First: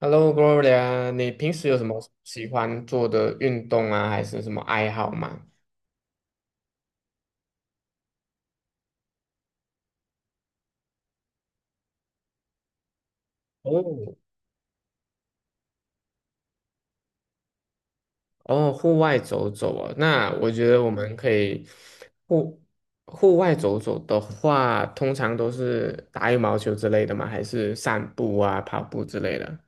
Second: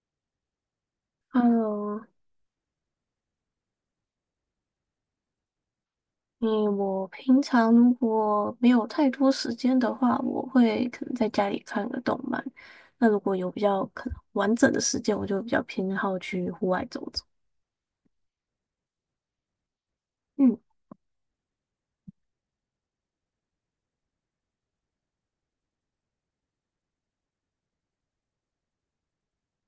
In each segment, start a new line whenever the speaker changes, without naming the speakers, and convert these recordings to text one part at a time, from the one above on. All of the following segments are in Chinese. Hello, Gloria，你平时有什么
Hello，
喜欢做的运动啊，还是什么爱好吗？
嗯，我平常如果没有太多时间的话，我会可能在家里看个动漫。那如果有比较可
哦，
能完整的时间，我就比较偏好去户外走走。
哦，户外走走啊。那我
嗯，
觉得我们可以户户外走走的话，通常都是打羽毛球之类的吗？还是散步啊、跑步之类的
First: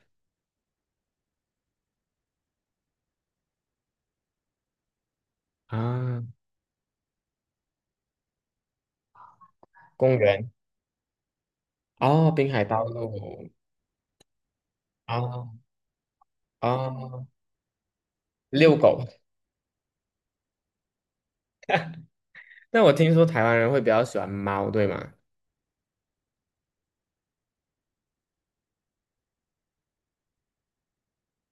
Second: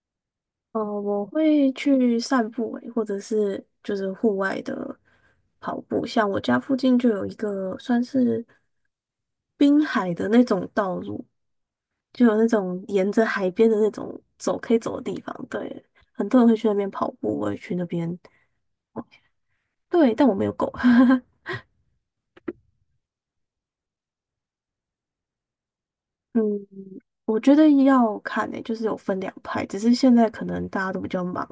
我会去散步诶，或者是就是户外的跑步。
啊？
像我家附近就有一个算是滨海
公
的那
园
种道路，就
哦，
有那
滨海道
种沿着
路
海边的那种走可以走的地方。
哦
对，很多人会去那边跑
哦，
步，我也去那边。
遛狗。
对，但我没有狗。
那我听说台湾人会比较喜欢猫，对吗？
嗯，我觉得要看诶、就是有分两派，只是现在可能大家都比较忙，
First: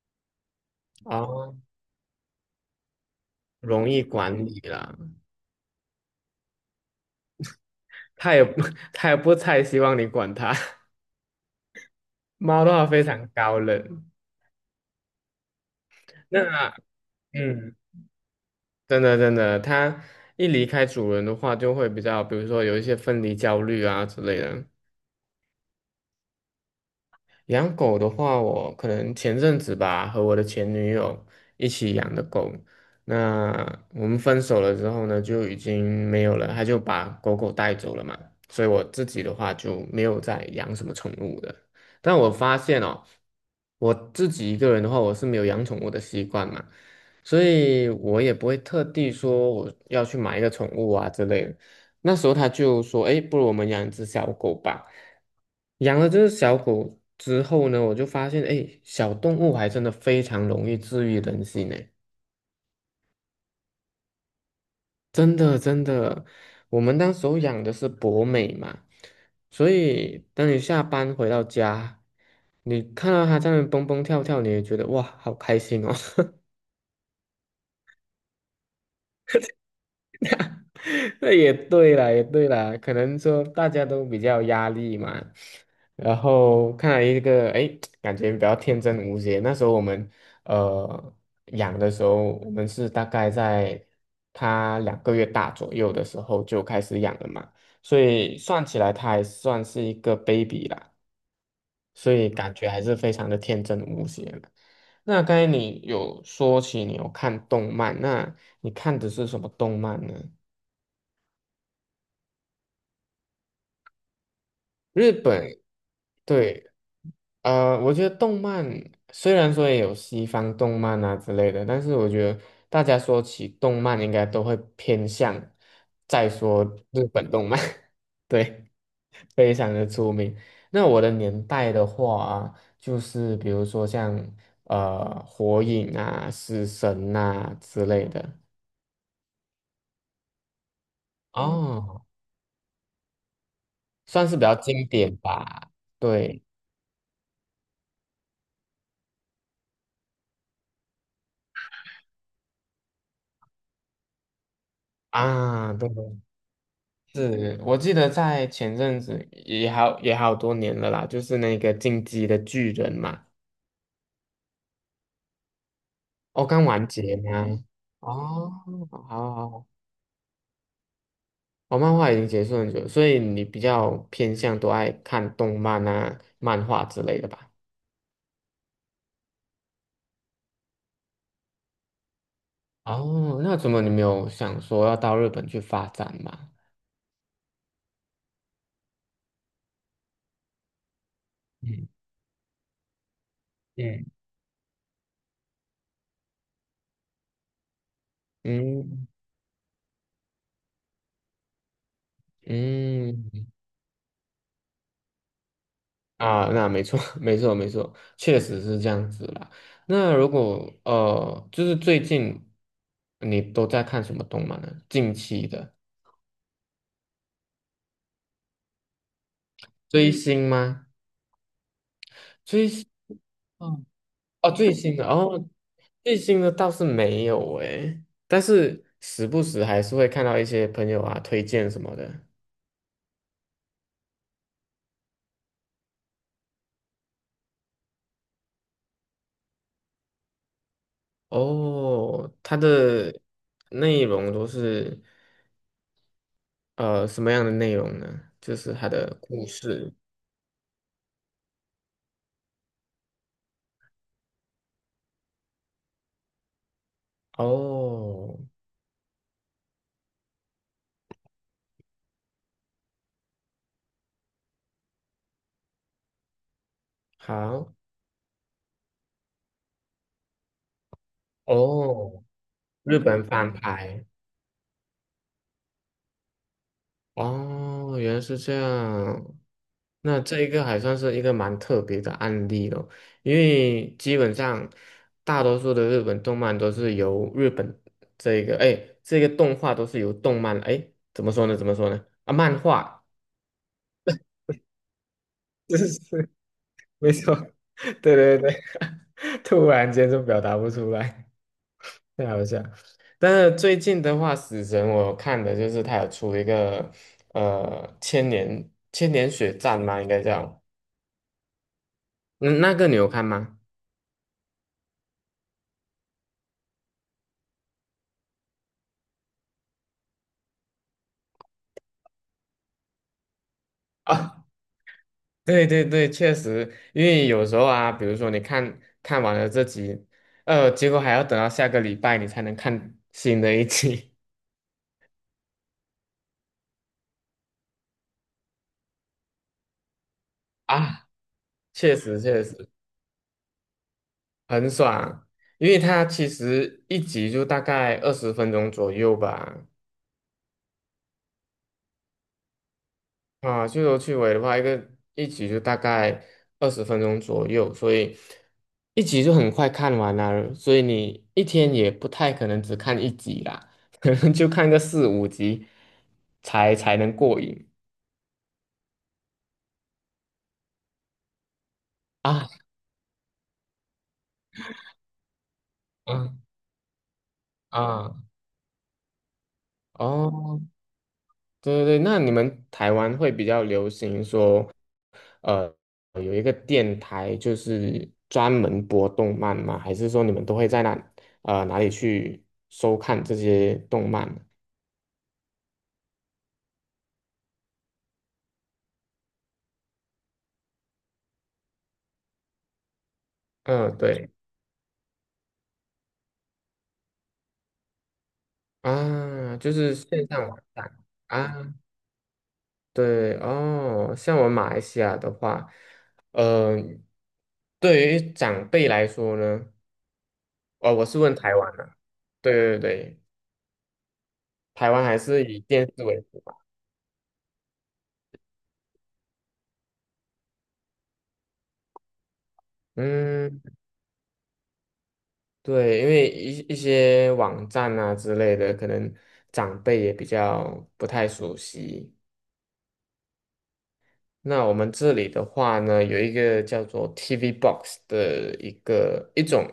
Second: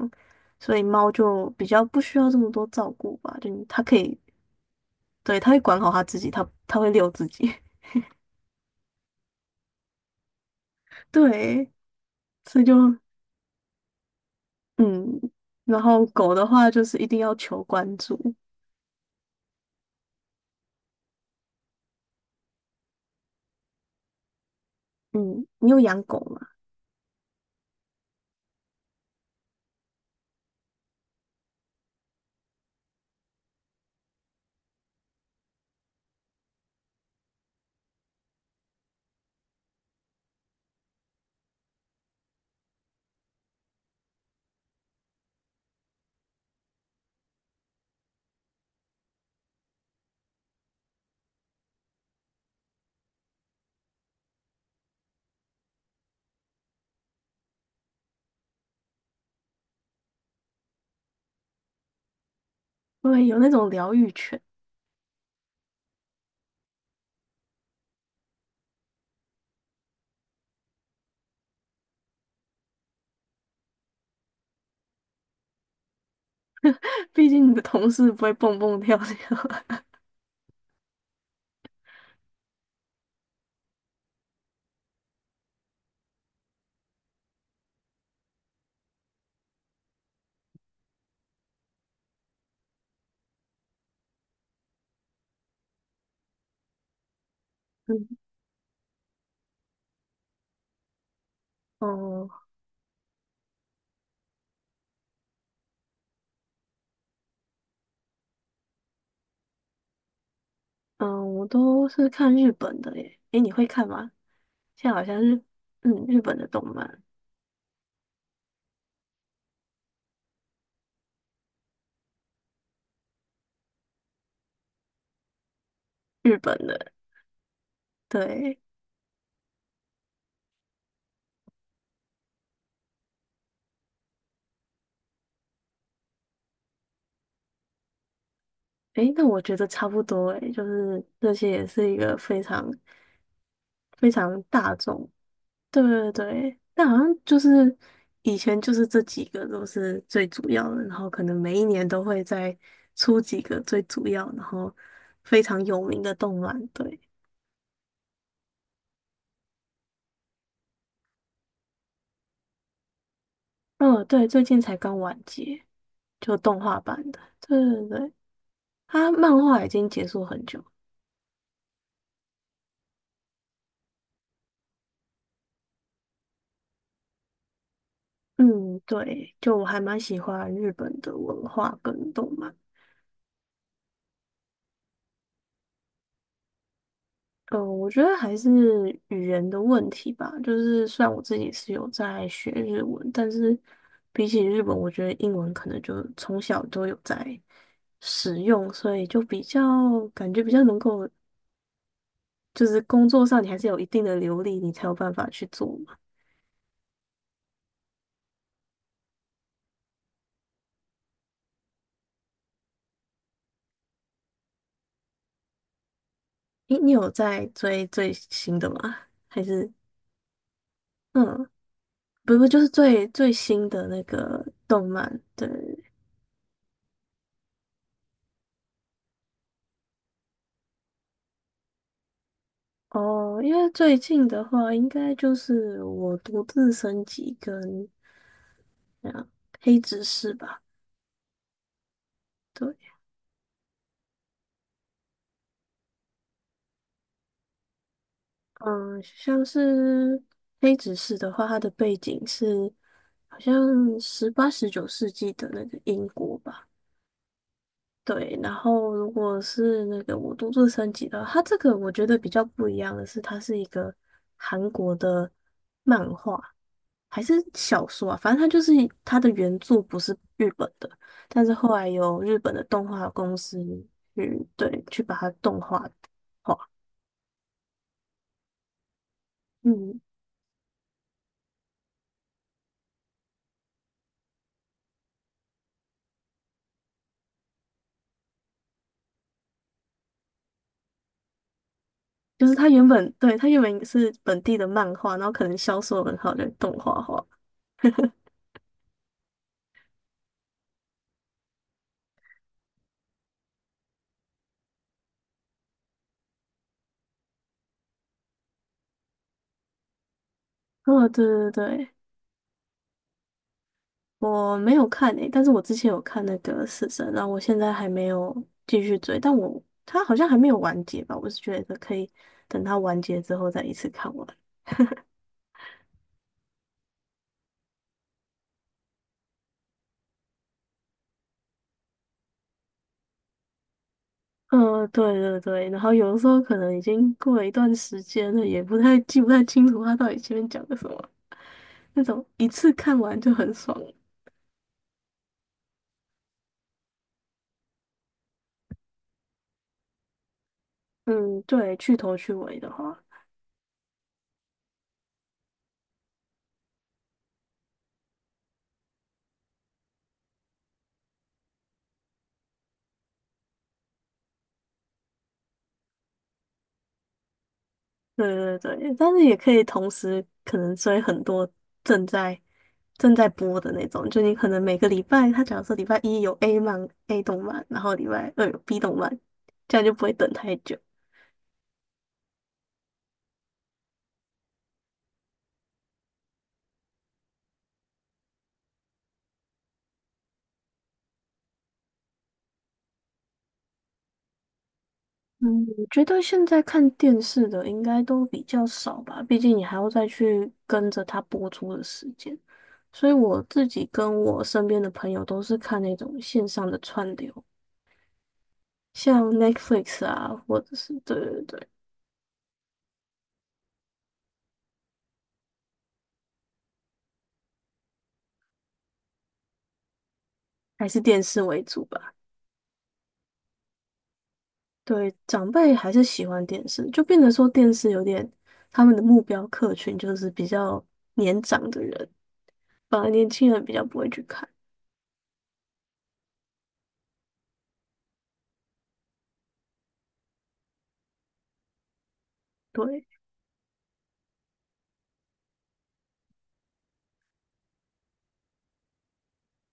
所以猫就
哦，
比较不需要这么多照顾吧，就你它
容
可
易
以，
管理啦。
对，它会管好它自己，它会遛自己。
它也不 它也不太希望你管它。
对，所
猫
以
的
就
话非常高冷。
嗯，然后狗的话
那
就是一定要求
嗯，
关注。
真的真的，它一离开主人的话，就会比较，比如说有一些分离焦虑啊之类的。
嗯，你有养狗吗？
养狗的话，我可能前阵子吧，和我的前女友一起养的狗。那我们分手了之后呢，就已经没有了，他就把狗狗带走了嘛。所以我自己的话就没有再养什么宠物的。但我发现哦，我自己一个人的话，我是没有养宠物的习惯嘛，所以我也不会特地说我要去买一个宠物啊之类的。那时候他就说：“哎，不如我们养一只小狗吧。”养了这只小狗之后呢，我就发现，哎，小动物还真的非常容易治愈人心呢。
对，有那种疗愈犬。
真的，真的，我们当时候养的是博美嘛，所以当你下班回到家，你看到它在那边蹦蹦跳跳，你也觉得哇，好开心哦。
毕竟你的同事不会蹦蹦跳跳。
那也对啦，也对啦，可能说大家都比较有压力嘛，然后看来一个，哎，诶感觉比较天真无邪。那时候我们呃养的时候，我们是大概在它两个月大左右的时候就开始养了嘛，所
嗯，
以算起来它还算是一个 baby 啦，所以
哦，
感觉还是非常的天真无邪的。那刚才你有说起你有看动漫，那你看的是什么动漫呢？
嗯，我都是看日本的耶，诶，你会看吗？现在好
日
像是
本，
日本的动
对，
漫，
我觉得动漫虽然说也有西方动漫啊之类的，但是我觉得大家说起动漫，应该都会偏向再
日本
说
的
日本动漫。
对，
对，非常的出名。那我的年代的话啊就是比如说像火影啊、死神啊之类的，
诶，那我觉得差不多诶，就是这些也是一
哦，
个非常非
算是比
常
较
大
经
众，
典吧，
对对
对
对，但好像就是以前就是这几个都是最主要的，然后可能每一年都会再出几个最主要，然后非常
啊，
有
对。
名的动漫，对，
是我记得在前阵子也好多年了啦，就是那个《进击的巨人》嘛。
嗯对，最近才刚完结，就
哦，
动
刚
画
完
版
结
的，对
吗？
对对，
哦，好
它
好
漫画
好。
已经结束很久。
哦，漫画已经结束很久，所以你比较偏向都爱看动漫啊、漫画之类的吧？
嗯，对，就我还蛮喜欢日本的文化跟动漫。
哦，那怎么你没有想说要到日本去发展嘛？
嗯，我觉得还是语言的问题吧。就是虽然我自己是有
嗯
在学日文，但是
嗯
比起日本，我觉得英文可能就从小都有在使用，所
嗯
以就比较感觉比较能够，就是工作上
嗯。
你还是有一定的流利，你才有办法去做嘛。
啊，那没错，没错，没错，确实是这样子啦。那如果就是最近你都在看什么动漫呢？近期的
诶，你有在追最新的吗？还是
追星吗？
嗯，不不，就是
追星
最最新
嗯。
的那个
哦，最
动
新的
漫，
哦，
对。
最新的倒是没有诶，但是时不时还是会看到一些朋友啊推荐什么的。
哦，因为最近的话，应该就是我独自升级跟啊黑执事吧。
哦，它
对，
的内容都是什么样的内容呢？就是它
嗯，
的
像
故事。
是黑执事的话，它的背景是好像18、19世纪的那个英国吧。
哦，
对，然后如果是那个我都自升级的话，它这个我觉得比较不一样的是，它是一个韩国的漫画还是
好。
小说啊，反正它就是它的原著不是日本的，但是后来有
哦，
日本的动
日
画
本
公
翻
司
拍。
去把它动画化，
哦，原来是这样。
嗯，
那这一个还算是一个蛮特别的案例哦，因为基本上大多数的日本动漫都是由日本这个，哎，这个动画都是由动漫，哎，怎么说呢？怎么说呢？啊，
就是
漫画，
它原本是本地的漫画，然后可能
就
销售很
是
好就动画
没
化，
错，对对对，突然间就表达不出来。了解。但是最近的话，死神我看的就是他有出一个千年千年血战嘛，应该叫。
哦，对对对。
嗯，那个你有看吗？
我没有看诶、但是我之前有看那个《死神》，然后我现在还没有继续追，但他好像还没有完结吧，我是觉得可以等他完结之后再一次 看完。
啊，对对对，确实，因为有时候啊，比如说你看看完了这集，呃，结果还要等到下个礼拜你才能看新的一集。
嗯、对对对，然后有的时候可能已经过了一段时间了，也不太清楚他到底前面讲 的什
啊，
么，
确
那
实
种
确
一
实
次看完就很爽了。
很爽，因为它其实一集就大概二十分钟左右吧。
嗯，对，去头去尾的话。
啊，去头去尾的话，一个一集就大概二十分钟左右，所以一集就很快看完了，所以你一天也不太可能只看一集啦，可能就看个四五集才能过瘾
对对对，但是也可以同时可能追很多正在
啊
正在播的那种，就你可能每个礼拜，他假如说礼拜一有
啊
A 动漫，然后礼
啊！
拜二有 B 动漫，这样就不会等太
哦，
久。
对对对，那你们台湾会比较流行说，呃，有一个电台就是专门播动漫吗？还是说你们都会在那哪里去收看这些动漫呢？
嗯，我觉得现在看电视的应该都比较少吧，毕竟你还要再去跟着它播出的时间。所以我自己
嗯，
跟
对
我身边的朋友都是看那种线上的串流，像
啊，就是
Netflix
线
啊，
上网
或者是
站
对对对，
啊。对哦，像我们马来西亚的话，呃，对于长辈来说呢，
还
哦，
是
我是
电
问
视
台
为
湾
主
的，
吧。
对对对，台湾
对，
还是
长
以
辈
电
还是
视为
喜
主
欢
吧？
电视，就变得说电视有点他们的目标客群就是比较年长的人，反而年轻
嗯，
人比较不会去看。
对，因为一些网站啊之类的，可能长辈也比较不太熟悉。
对，
那我们这里的话呢，有一个叫做 TV Box 的一个一种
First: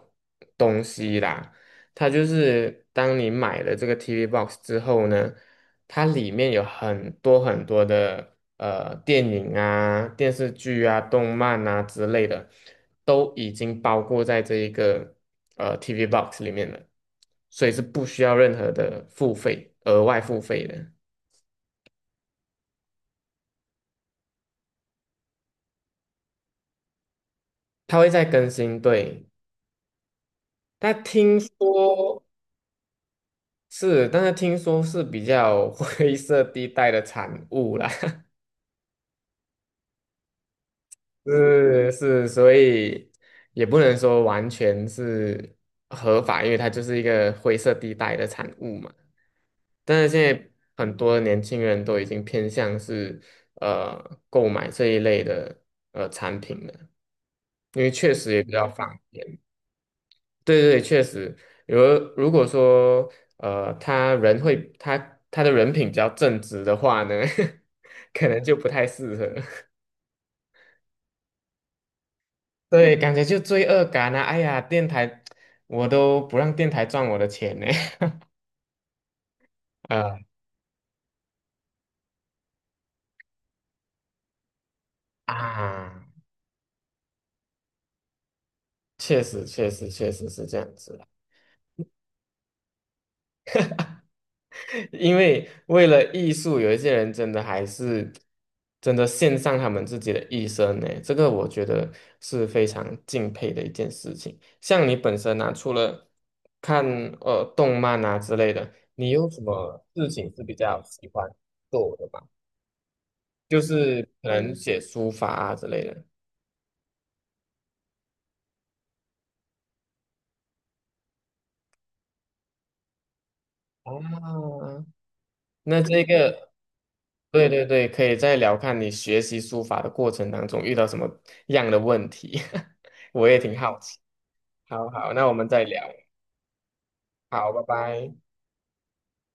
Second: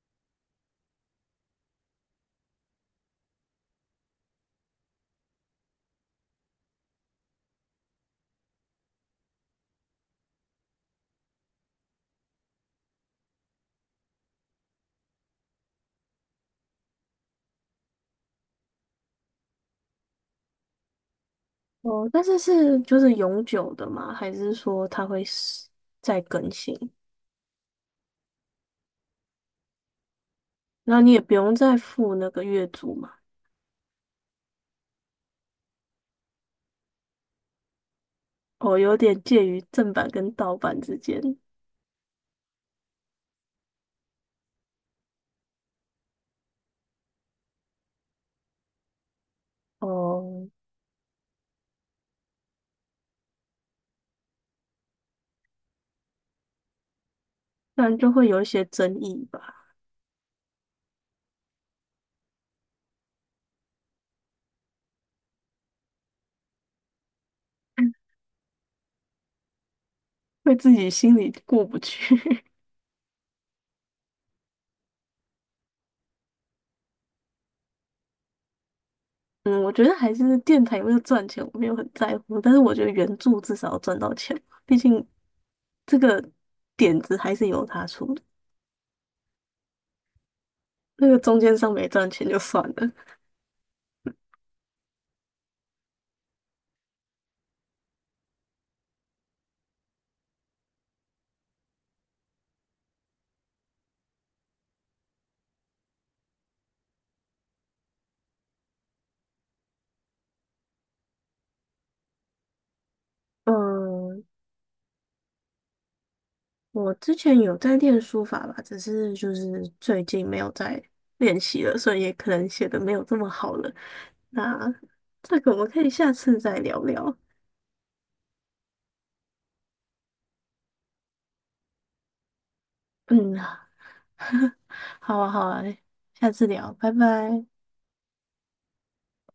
东西啦，它就是当你买了这个 TV Box 之后呢，它里面有很多很多的电影啊、电视剧啊、动漫啊之类的，都已经包括在这一个TV Box 里面了，所以是不需要任何的付费，额外付费的。
哦，但是是就是永久的嘛，还是说它会是再更新？
它会再更新，对。
然
但
后你也不
听
用再付
说，
那个月租嘛？
是，但是听说是比较 灰色地带的产物啦。
哦，有点介于正版跟盗版之间。
是是，所以也不能说完全是合法，因为它就是一个灰色地带的产物嘛。但是现
哦，
在很多年轻人都已经偏向是购买这一类的产品了，因
不
为
然就
确
会
实
有
也
一
比
些
较方
争议
便。
吧，
对对对，确实，如如果说他人会他的人品比较正直的话呢，可能就不太适合。
会自己心里过不去。
对，感觉就罪恶感啊！哎呀，电台我都不让电台赚我的钱呢。
嗯，我觉 得还
呃
是电台有没有赚钱，我没有很在乎，但是我觉得原著至少要赚到钱，毕竟这
啊，
个点子还是由他出的，
确实确实确实是这样子啦。
那个中间商没赚钱就算了。
因为为了艺术，有一些人真的还是真的献上他们自己的一生呢，这个我觉得是非常敬佩的一件事情。像你本身啊，除了看动漫啊之类的，你有什么事情是比较喜欢做的吗？就是
嗯，
可能写书法啊之类的。
我之前有在练书法吧，只是就是最近没有在练习了，所以也可能写的没有这么好了。
啊，
那这个我们可
那
以
这
下次
个，
再聊聊。
对对对，可以再聊看你学习书法的过程当中遇到什么样的问题，我
嗯，
也挺好奇。好好，
好
那
啊，
我
好
们
啊，
再聊。
下次聊，拜拜。
好，拜拜。